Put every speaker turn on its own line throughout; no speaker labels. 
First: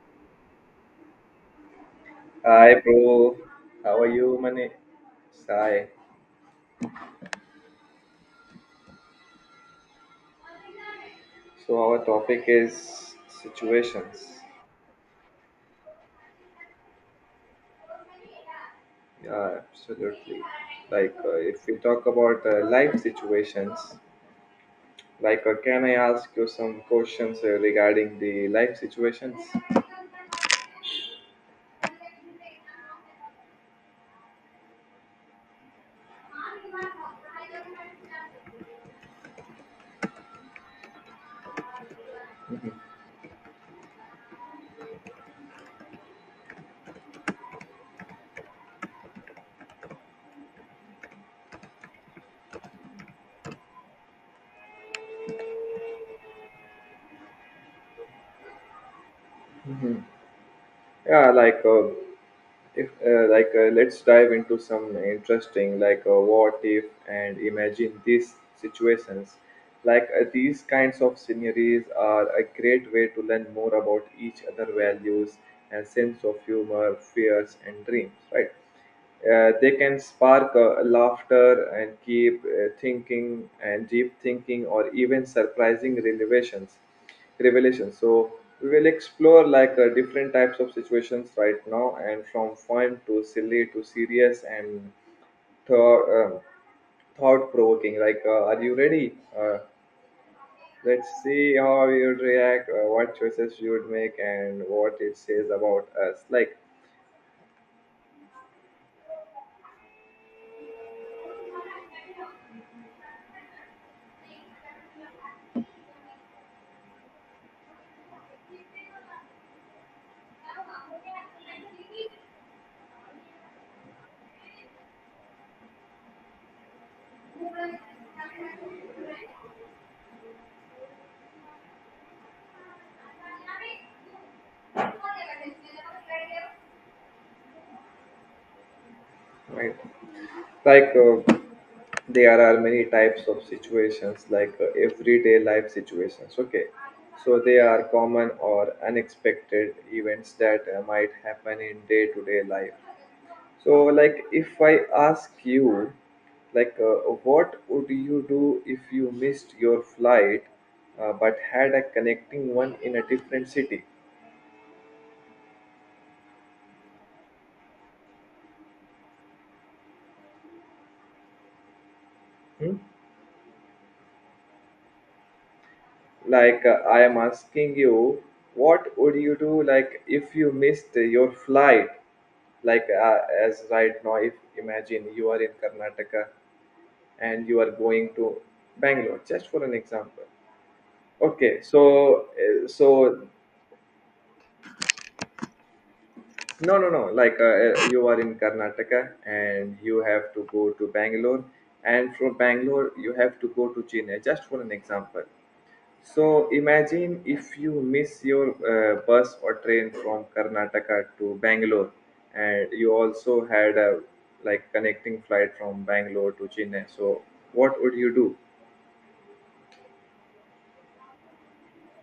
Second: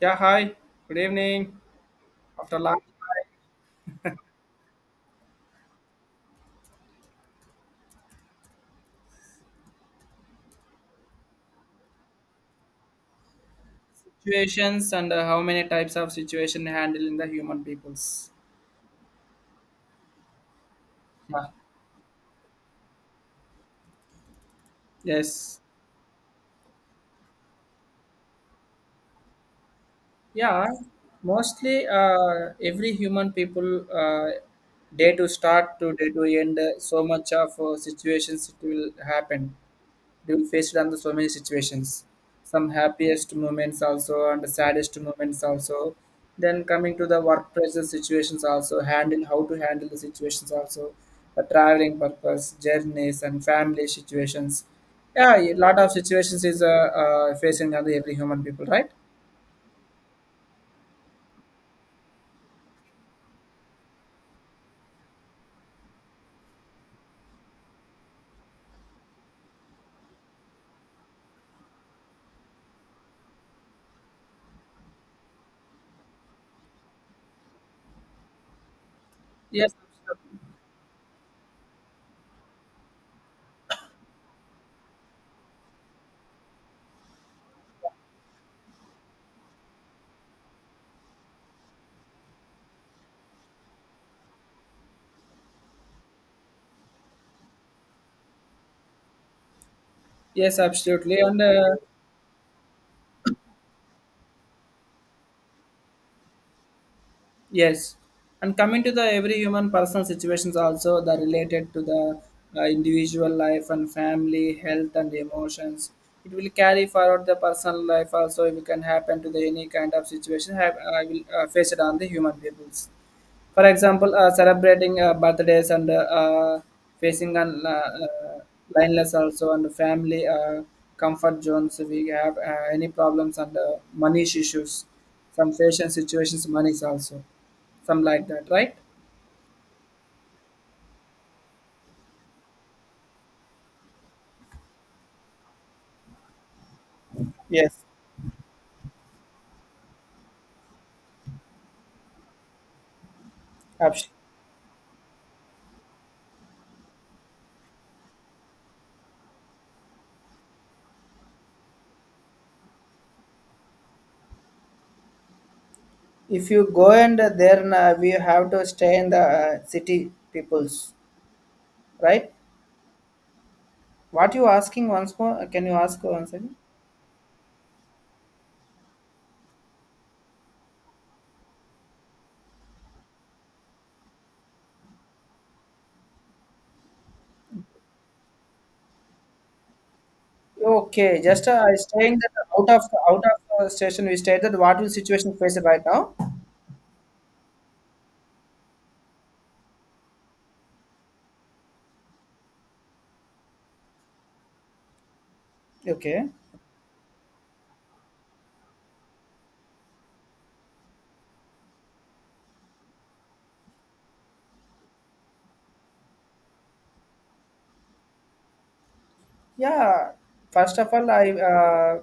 Yeah, hi. Good evening. After
Hi,
life
bro. How are you, Mani? Hi. So our topic is situations.
situations and how many types of situation handle in the human peoples?
Yeah, absolutely. Like
Yeah.
if we talk about life situations, like
Yes.
can I ask you some questions regarding the life situations?
Yeah. Mostly, every human people day to start to day to end. So much of situations it will happen. You faced on the so many situations, some happiest moments also and the saddest moments also, then coming to the work pressure situations also, handle how to handle the situations also, the traveling purpose journeys and family situations. Yeah, a lot of situations is facing on the every human people, right?
Mhm. Yeah, like if like let's dive into some interesting, like what if and imagine these situations. Like these kinds of scenarios are a great way to learn more about each other values and sense of humor, fears and dreams. Right? They
Yes,
can
absolutely.
spark laughter and keep thinking and deep thinking or even surprising revelations revelation. So we will explore, like different types of situations right now, and from fun to silly to serious and thought um, thought provoking. Like, are you ready?
Yes,
Let's
absolutely, and
see how you react, what choices you would make, and what it says about us. Like,
yes, and coming to the every human personal situations also the related to the individual life and family health and emotions. It will carry forward the personal life also. If it can happen to the any kind of situation, have I will face it on the human peoples. For example, celebrating birthdays and facing an lineless also and family comfort zones. We have any problems and money issues, some fashion situations, monies also, some like that, right?
right. Like there are many types of situations, like everyday life situations. Okay, so they are
Yes,
common or unexpected events that might happen in day to day life. So
absolutely.
like if I ask you, like what would you do if you missed your flight but had a connecting one in a different city?
If you go and then we have to stay in the city peoples, right?
Hmm?
What you asking once more? Can you ask once again?
Like I am asking you, what would you do, like if you missed your flight? Like as right now, if imagine you are in Karnataka and you are going to Bangalore, just for an example.
Okay, just
Okay,
I staying
so
that
uh,
out of
so
station we stayed, that what will situation faced right now?
no, no, no, like you are in Karnataka and you have to go to Bangalore, and from Bangalore you have to go to Chennai, just for an example. So
Okay.
imagine if you miss your bus or train from Karnataka to Bangalore, and you also had a, like, connecting flight from Bangalore to Chennai. So what would you do?
Yeah, first of all, I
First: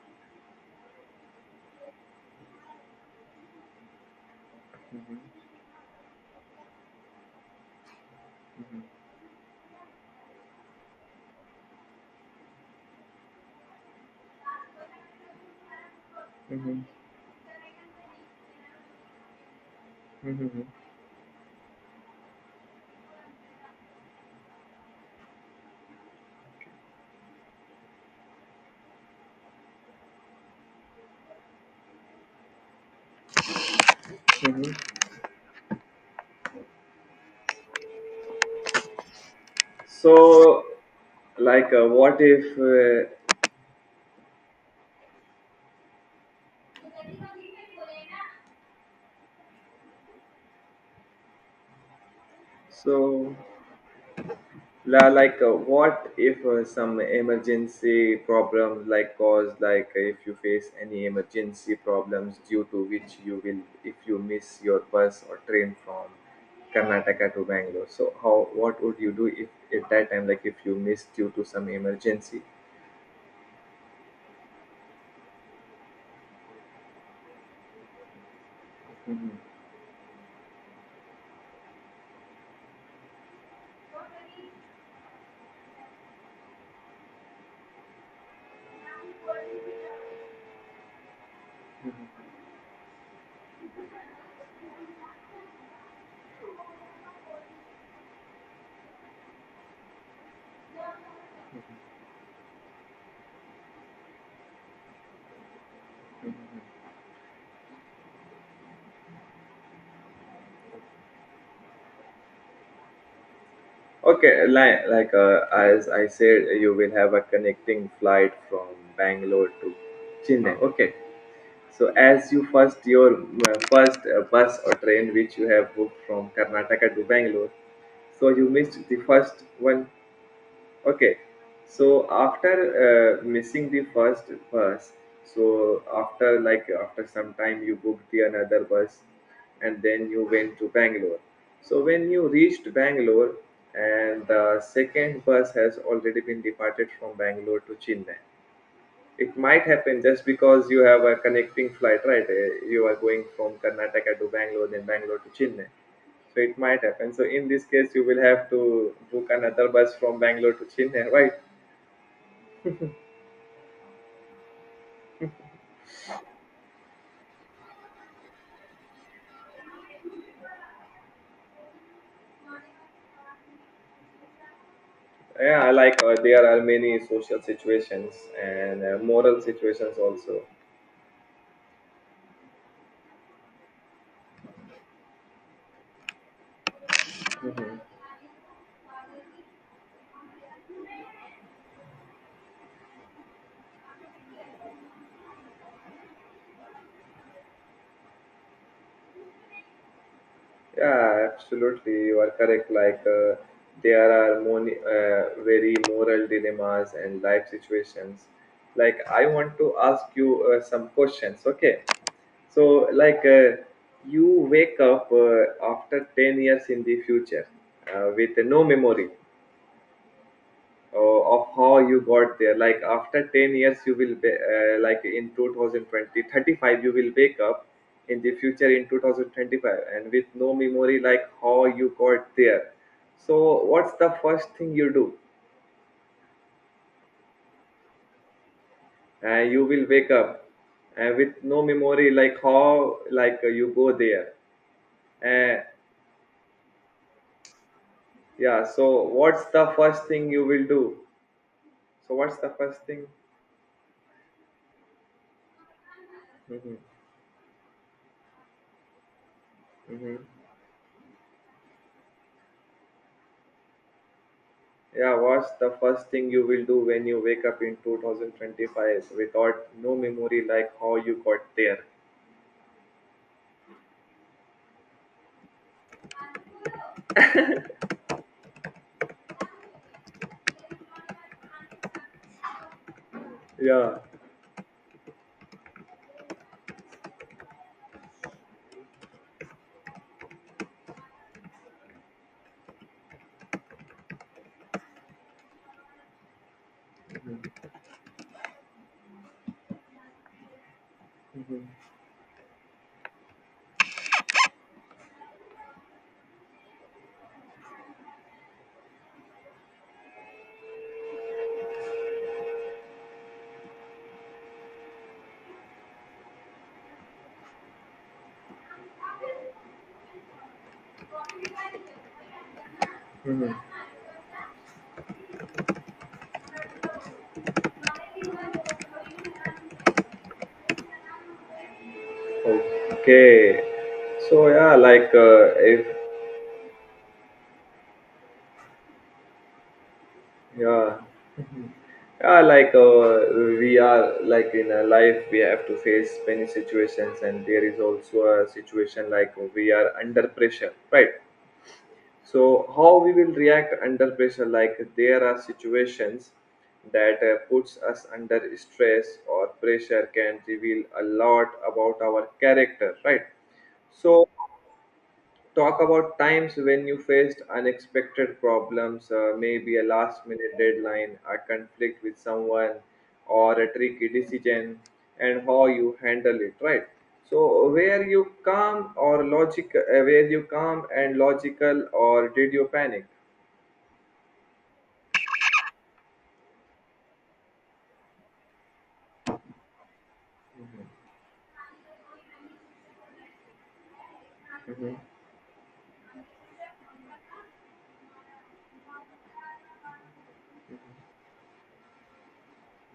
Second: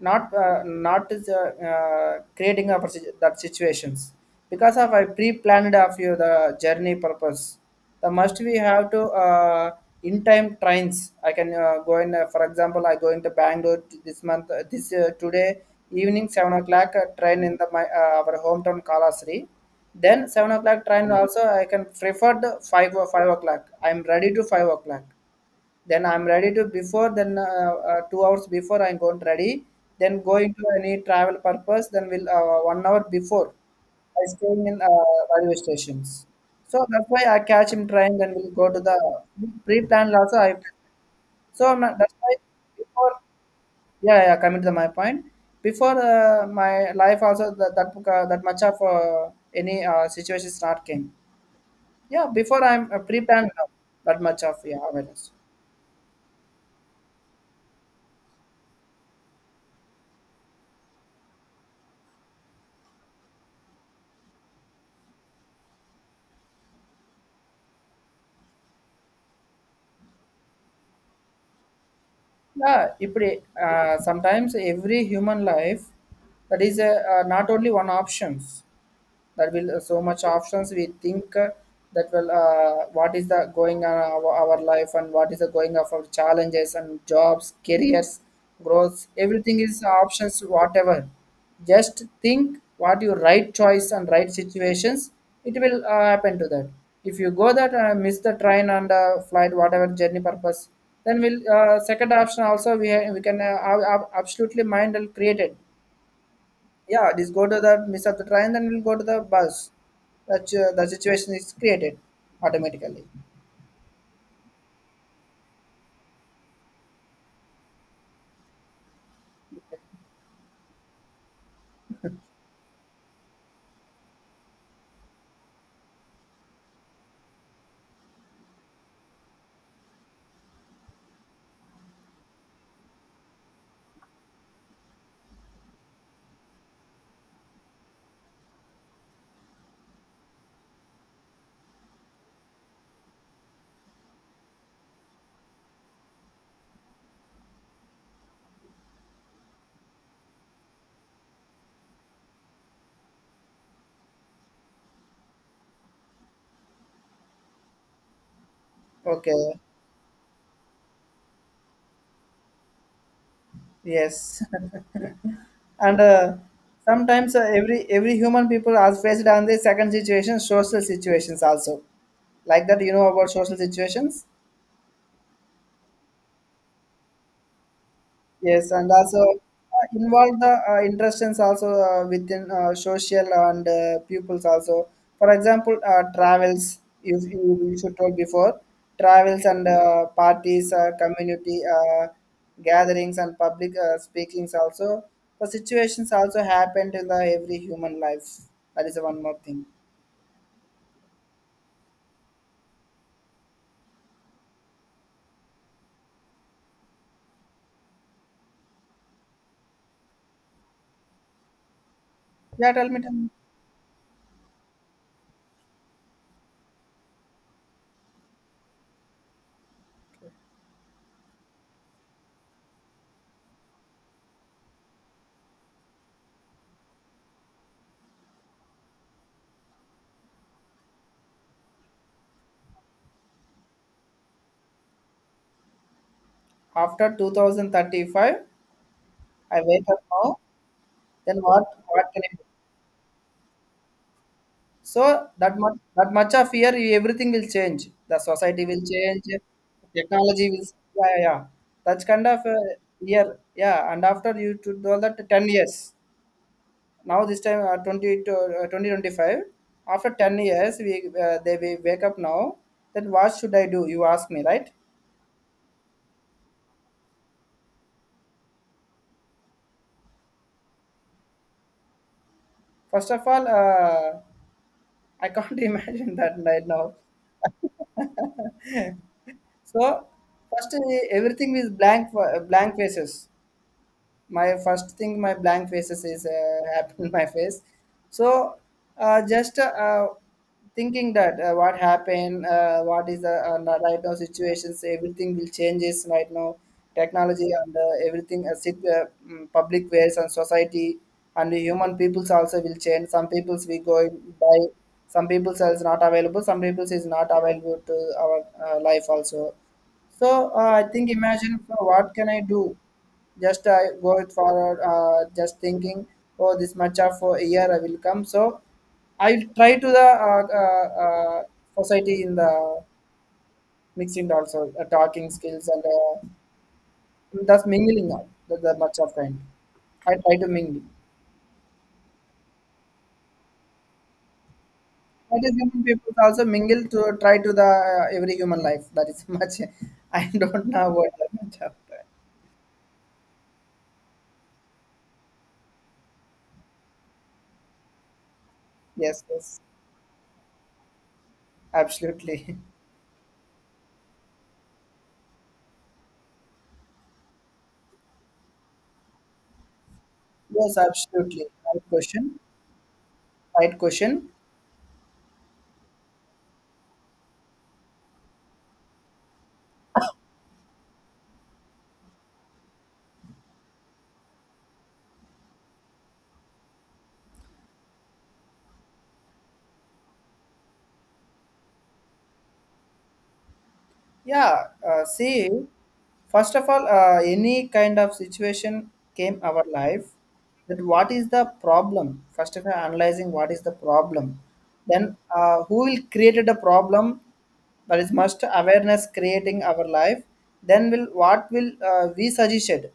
not not is, creating of that situations, because of I
Mhm,
pre-planned of you the journey purpose. The must we
mhm,
have to in time trains. I can go in. For example, I going to Bangalore this month. This today evening seven
mhm,
o'clock train in the my our hometown Kalasri. Then seven
mhm,
o'clock train also I can prefer the 5 or 5 o'clock. I'm ready to 5 o'clock, then I'm ready to before, then 2 hours before I'm going to ready, then going to any travel purpose, then will 1 hour before I
mhm,
staying
mhm.
in railway stations, so that's why I catch him train, then we'll go to the pre-planned also I
So
so
like
I'm not- that's
what
why
if
before, yeah, yeah, coming to my point, before my life also that much of any situations not came. Yeah, before I'm
so,
pre-planned now, that much of yeah
La,
awareness.
like, what if some emergency problems, like, cause, like, if you face any emergency problems due to which if you miss your bus or train from Karnataka to Bangalore. So, how, what would you do if at that time, like, if you miss due to some emergency?
Yeah, ఇప్పుడు sometimes every human life that is not only one options,
Mhm.
there will so much options we think that will what is the going on our life and what is the going of our challenges and jobs careers growth, everything is options whatever. Just think what your right choice and right situations, it will happen to that. If you go that miss the train and flight whatever journey purpose, then we'll second option also we can absolutely mind will created. Yeah, just go to the miss of the train, then we'll go to the bus. That's the situation is created automatically.
Okay, as I said, you will have a connecting flight from Bangalore to Chennai. Okay, so as you first your first bus or train which you have booked from Karnataka to Bangalore, so you missed the first one. Okay, so after missing the first bus, so after, like, after some time you booked the another bus, and then you went to Bangalore. So when you reached Bangalore, and the second bus has already been departed from Bangalore to Chennai, it might happen just because you have a connecting flight, right? You are going from Karnataka to Bangalore, then Bangalore to Chennai. So it might happen. So in this case, you will have to book
Okay.
another bus from Bangalore to Chennai, right?
Yes. And sometimes every human people are faced on the second situation social situations also, like that, you know about social situations.
Yeah, I, like there are many social situations
Yes,
and
and also
moral situations also.
involve the interests also within social and pupils also. For example, travels, you should told before travels and parties, community gatherings and public speakings also. The situations also happen in the every human life. That is one more thing.
Yeah, absolutely. You are correct. Like there are very moral dilemmas and life situations. Like I want to ask you some questions. Okay.
Yeah,
So
tell me, tell
like
me.
you wake up after 10 years in the future with no memory uh, of how you got there, like after 10 years you will be like in 2020 35 you will wake up in the future in 2025 and with no memory, like how you got there. So what's the first thing you do?
After 2035, I
You will
wake up
wake
now.
up with
Then
no
what?
memory,
What can
like
I,
how, like you go there.
so that
uh,
much of fear, everything will change. The
yeah,
society will
so
change,
what's the first thing you
technology
will
will,
do?
yeah, yeah, yeah. That's
So
kind
what's
of
the first thing?
year, yeah. And after you to do all that 10 years.
Mm-hmm.
Now this time uh, 20 to uh, 2025. After
Mm-hmm.
10 years, we wake up now. Then what should I do? You ask me right.
Yeah, what's the first thing you will do when you wake up in 2025 without no memory, like how you got there?
First of all, I can't imagine that right now. So first everything is blank blank faces,
Yeah.
my first thing my blank faces is happened my face, so just thinking that what happened, what is the right now situations, everything will changes right now, technology and everything public ways and society and the
Mhm.
human peoples also will change, some peoples we go by, some peoples is not available to our life also. So I think imagine, for what can I do? Just I go it forward, just thinking, oh, this much of for a year I will come. So I try to the society in the
Mhm.
mixing also talking skills and thus mingling out the much of kind. I try to mingle.
Okay. So yeah, like
That is human
if,
people also mingle to try to the every human life. That is much. I don't know
yeah,
what, that much of.
yeah, like we are, like, in a life we have to face many situations, and there is also a situation,
Yes,
like
yes,
we are under pressure, right? So
absolutely.
how we will react under pressure? Like, there are situations that puts us under stress or pressure can
Yes,
reveal a lot
absolutely. Right
about our
question.
character, right?
Right
So
question.
talk about times when you faced unexpected problems, maybe a last minute deadline, a conflict with someone, or a tricky decision, and how you handle it, right? So, where you calm or logic, where you calm and logical, or did you panic?
Yeah. See, first of all, any kind of situation came our life. That what is the problem? First of all, analyzing what is the problem. Then who will created the problem? That is must awareness creating our life. Then will what will we suggested?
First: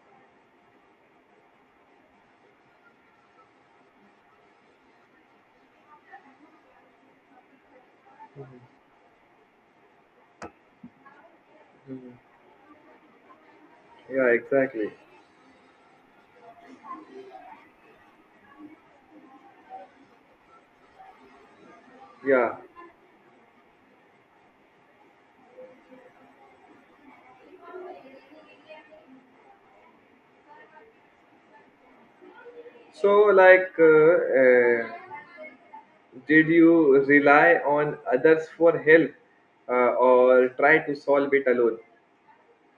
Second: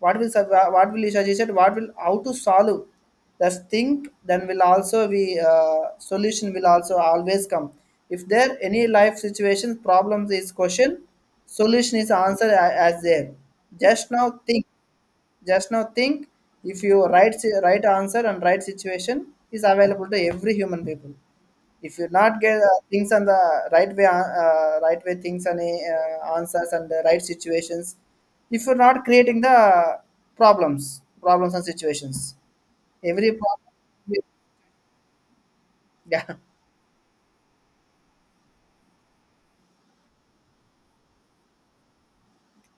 What what will Isha ji, what will, how to solve the thing, then will also be solution will also always come. If there any life situations problems is question, solution is
Mhm.
answer, as there. Just
Yeah,
now think,
exactly.
just now think, if you right right answer and right situation is available to every human people. If you not
Yeah.
get things on the right way, right way things and answers and the right situations, if you're not creating the problems, problems and situations,
So,
every problem,
like,
yeah.
did you rely on others for help or try to solve it alone?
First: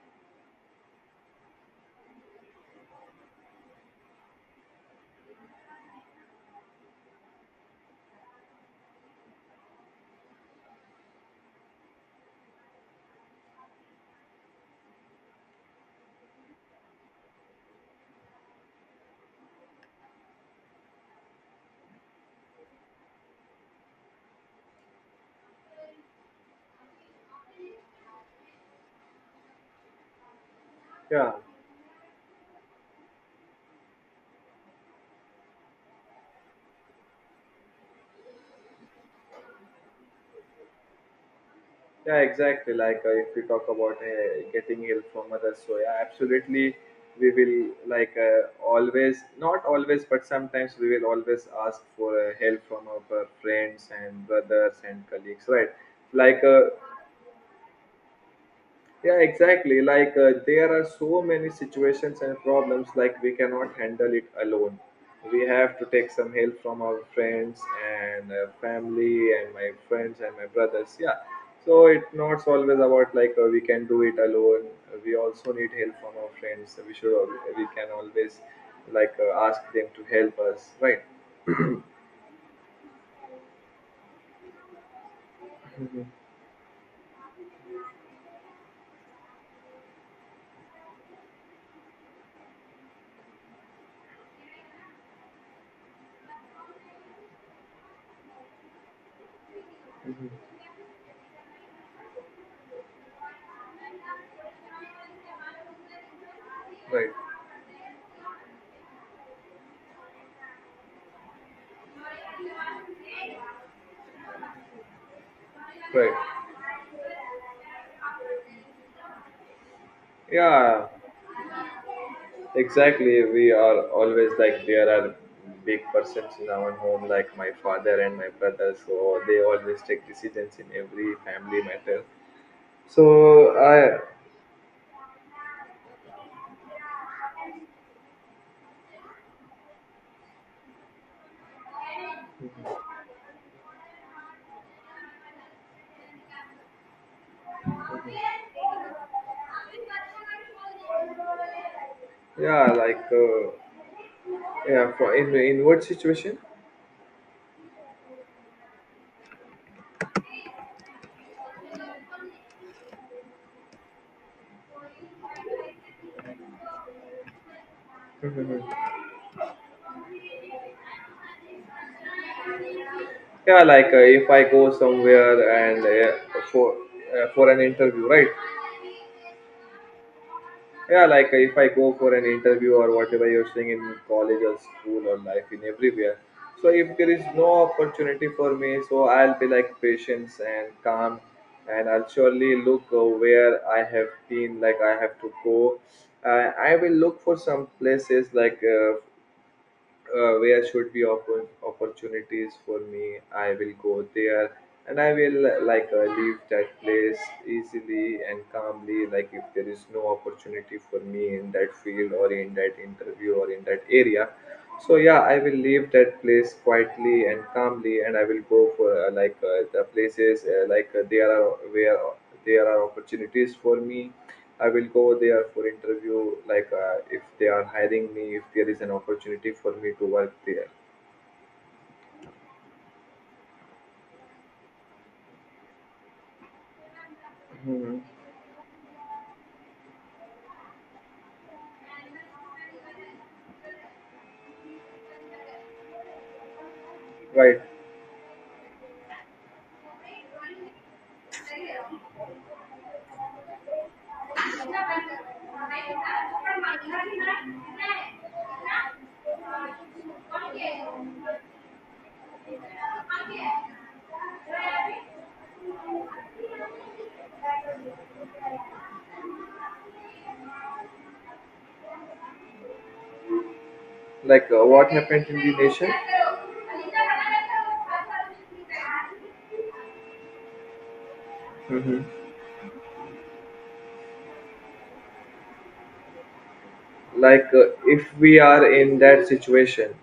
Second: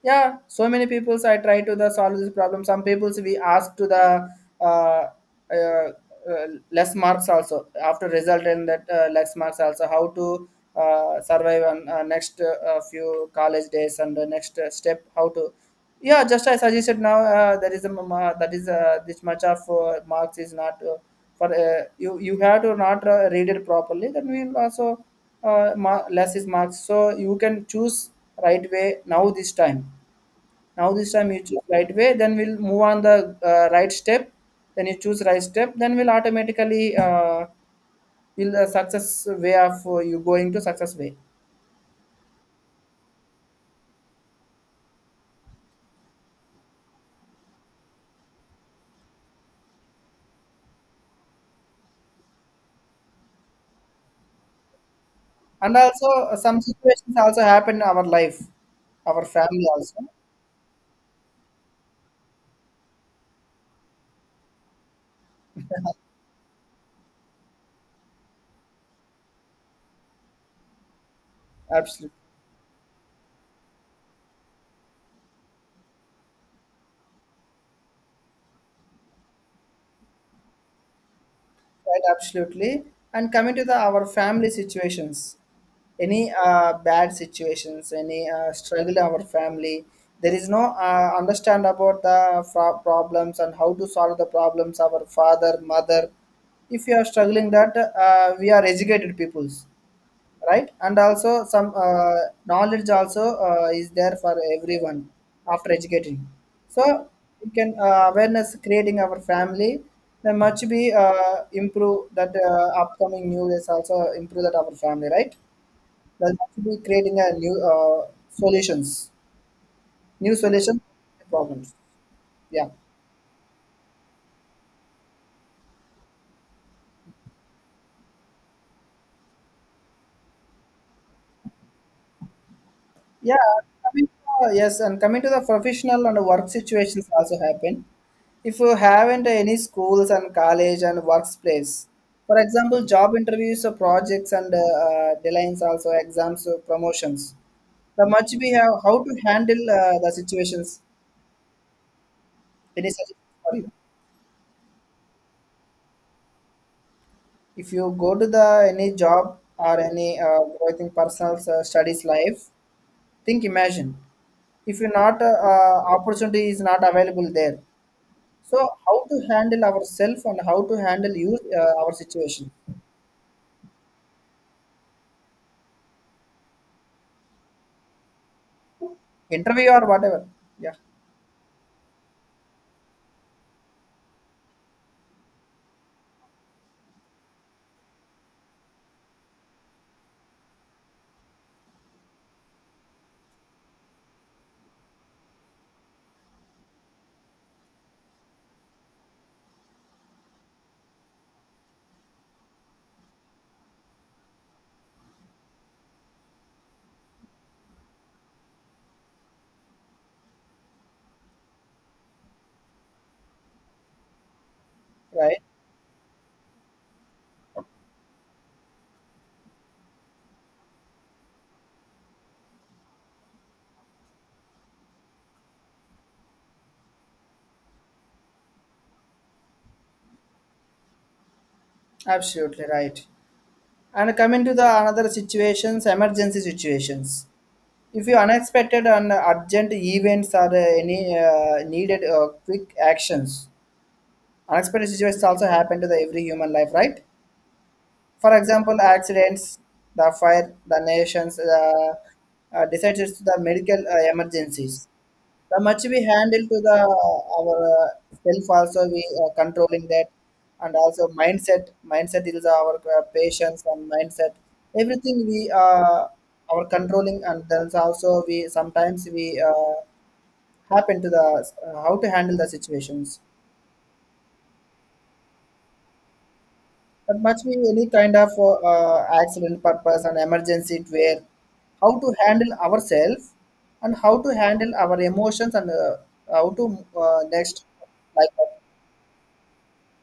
Yeah, so many peoples I try to the solve this problem. Some peoples we ask to the uh, less marks also after result in that less marks also how to survive on next few college days and the next step how to. Yeah, just I suggested now, there is a that is this much of marks is not for you have to not read it properly, then we will also less is marks, so you can choose right way. Now this time,
Yeah,
you choose right way, then we'll move on the right step, then you choose right step, then we'll automatically will the success way of you going to success way.
yeah, exactly. Like if we talk about getting help from others, so yeah, absolutely, we will, like always, not always, but sometimes we will always ask for help from our friends and brothers and colleagues, right?
And also
Like
some situations also happen in our life,
yeah,
our family
exactly.
also.
Like there are so many situations and problems, like we cannot handle it alone. We have to take some help from our friends and family and my friends and my brothers. Yeah. So it's
Absolutely.
not always about, like we can do it alone. We also need help from our friends. We can always, like ask them to help us. Right.
Right, absolutely. And coming to the our family situations, any bad situations, any struggle in our family, there is no understand about problems and how to solve the problems. Our father, mother, if you are struggling that, we are educated peoples,
Mhm.
right? And also some knowledge also is there for everyone after educating. So
Right.
we can awareness creating our family. There much be improve that upcoming new is also improve that our family, right?
Right.
There must be creating a new solutions, new solution
Yeah.
problems. Yeah.
Exactly, we are always, like, there are big persons in our home, like my father and my brother, so they always take decisions in every family matter. So
Yeah,
I,
coming to, yes, and coming to the professional and work situations also happen. If you haven't any schools and college and workplace, for example, job interviews or projects and deadlines also exams or promotions. The much we have how to handle the situations.
yeah,
Any
like
suggestion for you?
yeah, for in what situation?
If you go to the any job or any growth in personal studies life, think imagine, if you not opportunity is not available there, so
Mhm.
how to handle ourselves and how to handle you our situation,
Yeah, like if I go somewhere and for for an interview, right?
interview or whatever. Yeah,
Yeah, like if I go for an interview or whatever you're saying, in college or school or life, in everywhere, so if there is no opportunity for me, so I'll be like patient and calm, and I'll surely look where I have been, like I have to go. I will look for some places, like where should be open opportunities for me. I will go there, and I will like leave that place easily and calmly, like if there is no opportunity for me in that field or in that interview or in that area. So yeah, I
right.
will leave that place quietly and calmly, and I will go for like the places like there are, where there are opportunities for me. I will go there for interview, like if they are hiring me, if there is an opportunity for me to work there.
Absolutely right. And coming to the another situations, emergency situations.
Hmm.
If you unexpected and urgent events or any needed quick actions, unexpected situations also happen to the every human life, right?
Right.
For example, accidents, the fire, the nations, the disasters, the medical emergencies. The much we handle to the our uh, self also we are controlling that, and also mindset. Mindset is our patience and mindset. Everything we our controlling and there's also we sometimes we happen to the how to handle the situations.
Like what happened in the nation?
That must be any kind of accident purpose and emergency it where, how
Hmm.
to handle ourselves and how to handle our emotions and how to
Like
next,
if
like
we
that.
are in that situation,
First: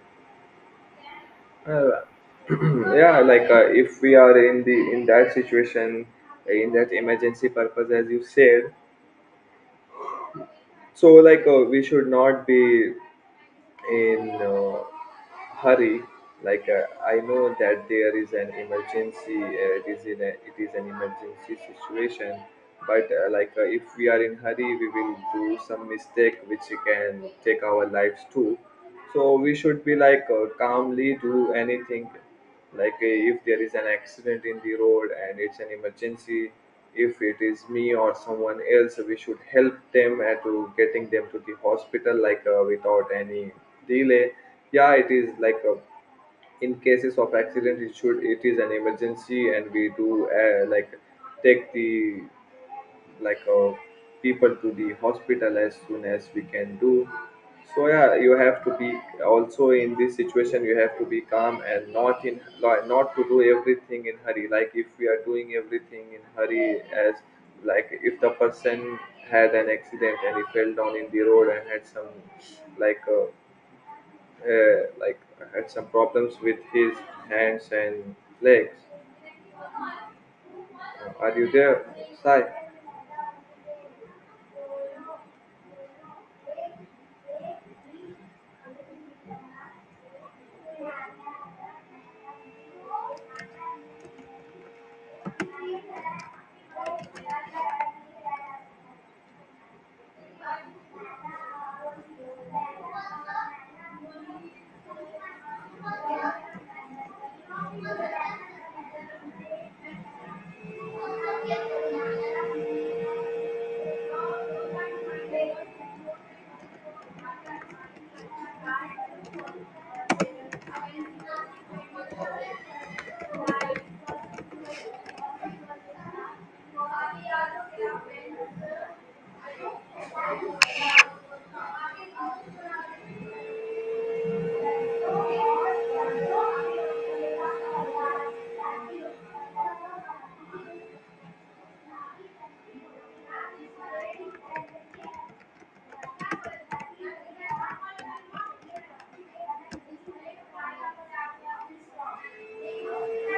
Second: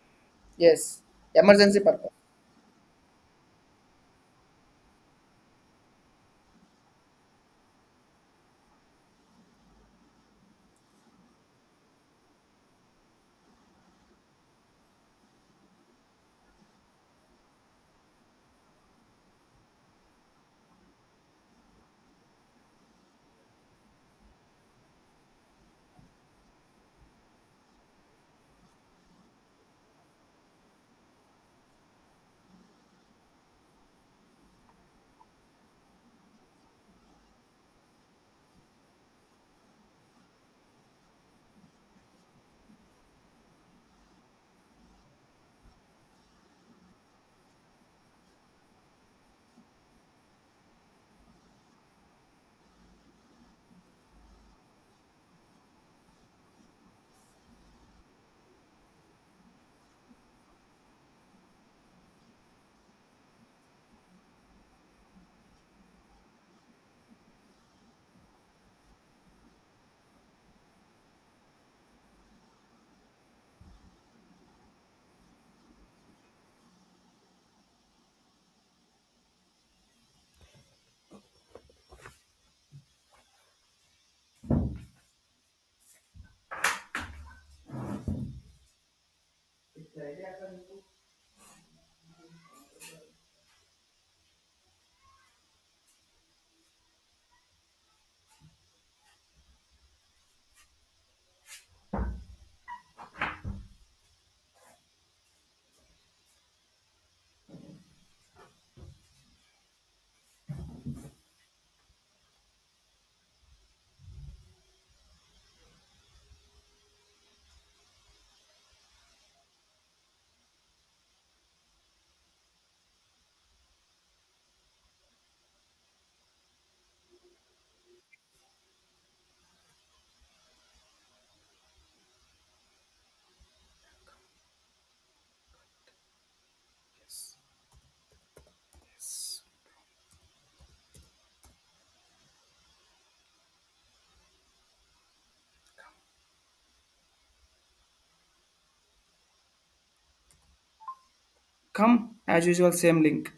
Yes, emergency
uh,
purpose.
yeah, like if we are in that situation, in that emergency purpose, as you said, so like we should not be in hurry. Like I know that there is an emergency. It is an emergency situation. But like if we are in hurry we will do some mistake which can take our lives too, so we should be, like calmly do anything. Like if there is an accident in the road and it's an emergency, if it is me or someone else we should help them and to getting them to the hospital, like without any delay. Yeah, it is like a, in cases of accident, it should, it is an emergency, and we do like take the, like people to the hospital as soon as we can do. So yeah, you have to be also in this situation, you have to be calm and not in, like, not to do everything in hurry, like if we are doing everything in hurry. As like if the person had an accident and he fell down in the road and had some, like like, had some problems with his hands and legs. Are you there, sai?
Come as usual, same link.